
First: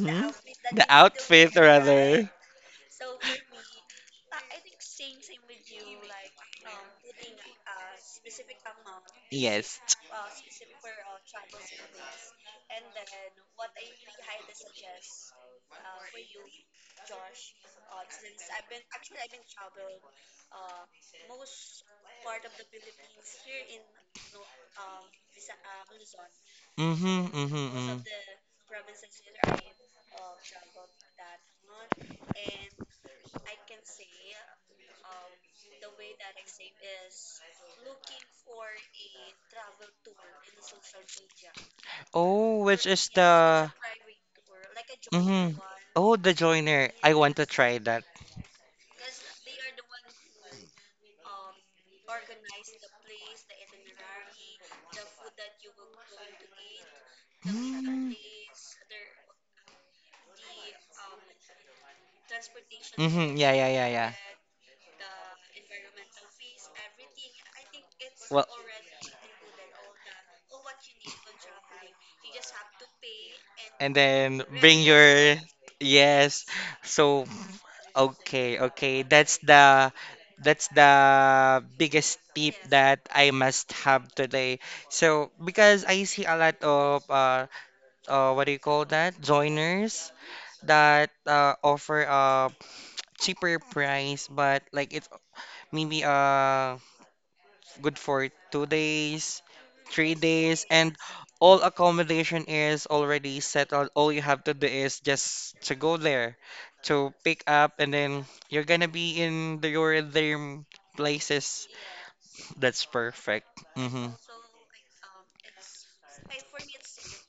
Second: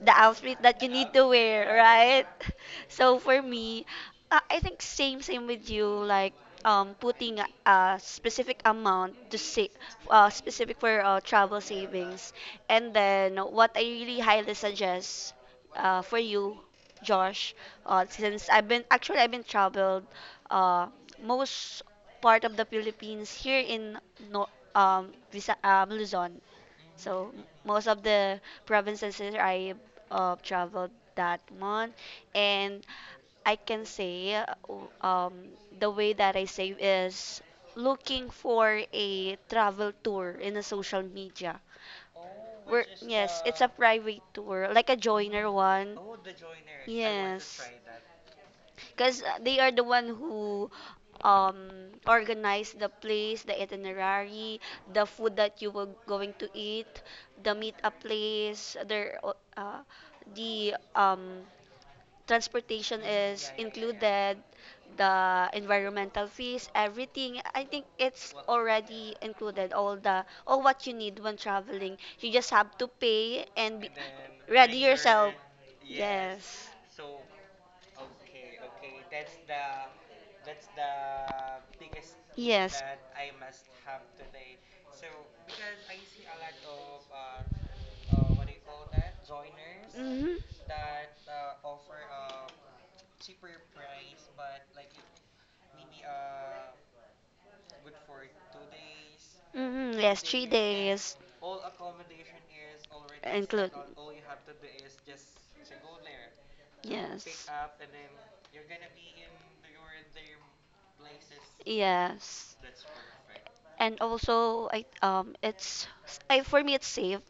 Speaker 2: the outfit that
Speaker 1: The
Speaker 2: you need to
Speaker 1: outfit
Speaker 2: wear, right?
Speaker 1: rather.
Speaker 2: So for me, I think same with you. Like putting a specific amount to save,
Speaker 1: Yes.
Speaker 2: specific for travel savings. And then what I really highly suggest, for you, Josh, since I've been traveled uh, most part of the Philippines here in, no, Luzon.
Speaker 1: Mm-hmm.
Speaker 2: So
Speaker 1: Mm-hmm.
Speaker 2: most
Speaker 1: Mm-hmm.
Speaker 2: of the provinces here I traveled that month, and I can say um, the way that I save is looking for a travel tour in a social media.
Speaker 1: Oh,
Speaker 2: Where,
Speaker 1: which is
Speaker 2: yes, it's a
Speaker 1: the
Speaker 2: private tour, like a joiner
Speaker 1: mm-hmm.
Speaker 2: one.
Speaker 1: Oh, the joiner. I want to
Speaker 2: Yes.
Speaker 1: try that.
Speaker 2: Because they are the one who um, organize the place, the itinerary, the food that you were going to eat, the meet-up
Speaker 1: Mm-hmm.
Speaker 2: place, their, uh, the transportation is
Speaker 1: Yeah, yeah, yeah, yeah.
Speaker 2: included, the environmental fees, everything. I think it's
Speaker 1: Well,
Speaker 2: already included, all what you need when traveling. You just have to pay and be
Speaker 1: and then
Speaker 2: ready
Speaker 1: bring
Speaker 2: yourself.
Speaker 1: your yes.
Speaker 2: Yes.
Speaker 1: So okay, okay. That's the that's the biggest tip
Speaker 2: Yes.
Speaker 1: that I must have today. So because I see a lot of uh, what do you call that? Joiners
Speaker 2: Mm-hmm.
Speaker 1: that offer a cheaper price, but like it's maybe good for 2 days,
Speaker 2: Mm-hmm.
Speaker 1: three
Speaker 2: Yes, three
Speaker 1: days, and
Speaker 2: days
Speaker 1: all accommodation is already
Speaker 2: Include.
Speaker 1: settled. All you have to do is just to go there, to
Speaker 2: Yes.
Speaker 1: pick up, and then you're gonna be in the, your dream places.
Speaker 2: Yes.
Speaker 1: That's perfect.
Speaker 2: And
Speaker 1: Mm-hmm.
Speaker 2: also, I it's s- I, for me it's safe,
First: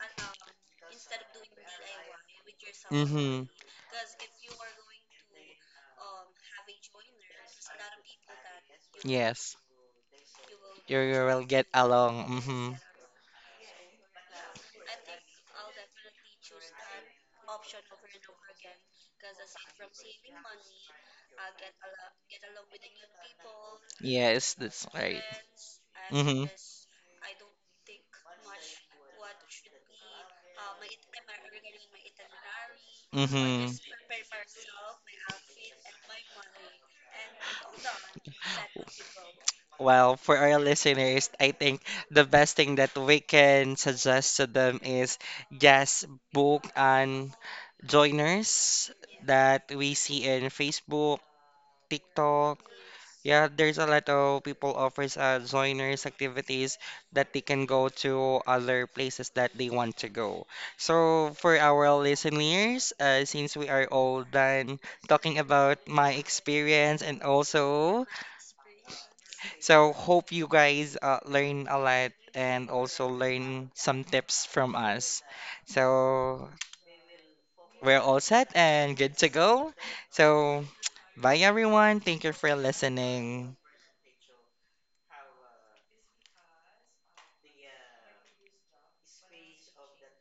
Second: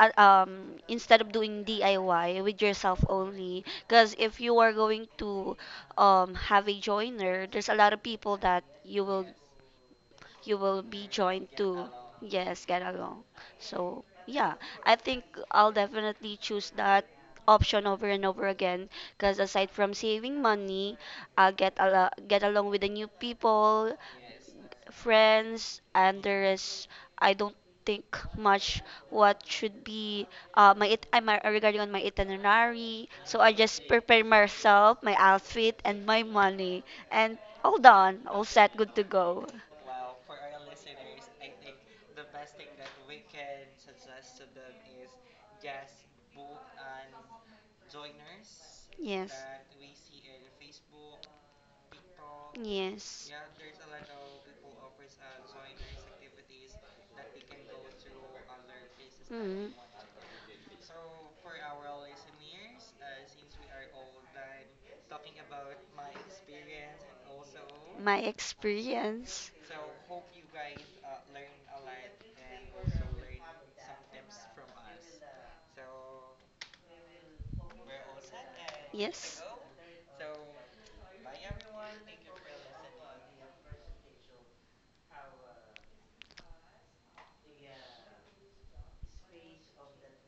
Speaker 2: instead of doing DIY with yourself
Speaker 1: Mm-hmm.
Speaker 2: only, because if you are going to have a joiner, there's a lot of people that you will
Speaker 1: Yes.
Speaker 2: you will
Speaker 1: You
Speaker 2: be
Speaker 1: will
Speaker 2: joined
Speaker 1: get
Speaker 2: to.
Speaker 1: along.
Speaker 2: Yes,
Speaker 1: Mm-hmm.
Speaker 2: get along. So yeah, I think I'll definitely choose that option over and over again, because aside from saving money, I get along with the new people,
Speaker 1: Yes, that's right.
Speaker 2: friends. And there
Speaker 1: Mm-hmm.
Speaker 2: is I don't think much what should be my it I'm regarding on my itinerary, so I
Speaker 1: Mm-hmm.
Speaker 2: just prepare myself, my outfit and my money, and all done, all set, good to go.
Speaker 1: Well, for our listeners, I think the best thing that we can suggest to them is just book and joiners
Speaker 2: Yes.
Speaker 1: that we see in Facebook, TikTok.
Speaker 2: Yes.
Speaker 1: Yeah, there's a lot of people offers joiners activities that they can go to other places that they
Speaker 2: Mm.
Speaker 1: want to go. So for our listeners, since we are all done talking about my experience and also
Speaker 2: My experience.
Speaker 1: so hope you guys learn a lot and also learn some tips from us. So we're all set and good to
Speaker 2: Yes.
Speaker 1: go. So bye everyone. Thank you for listening.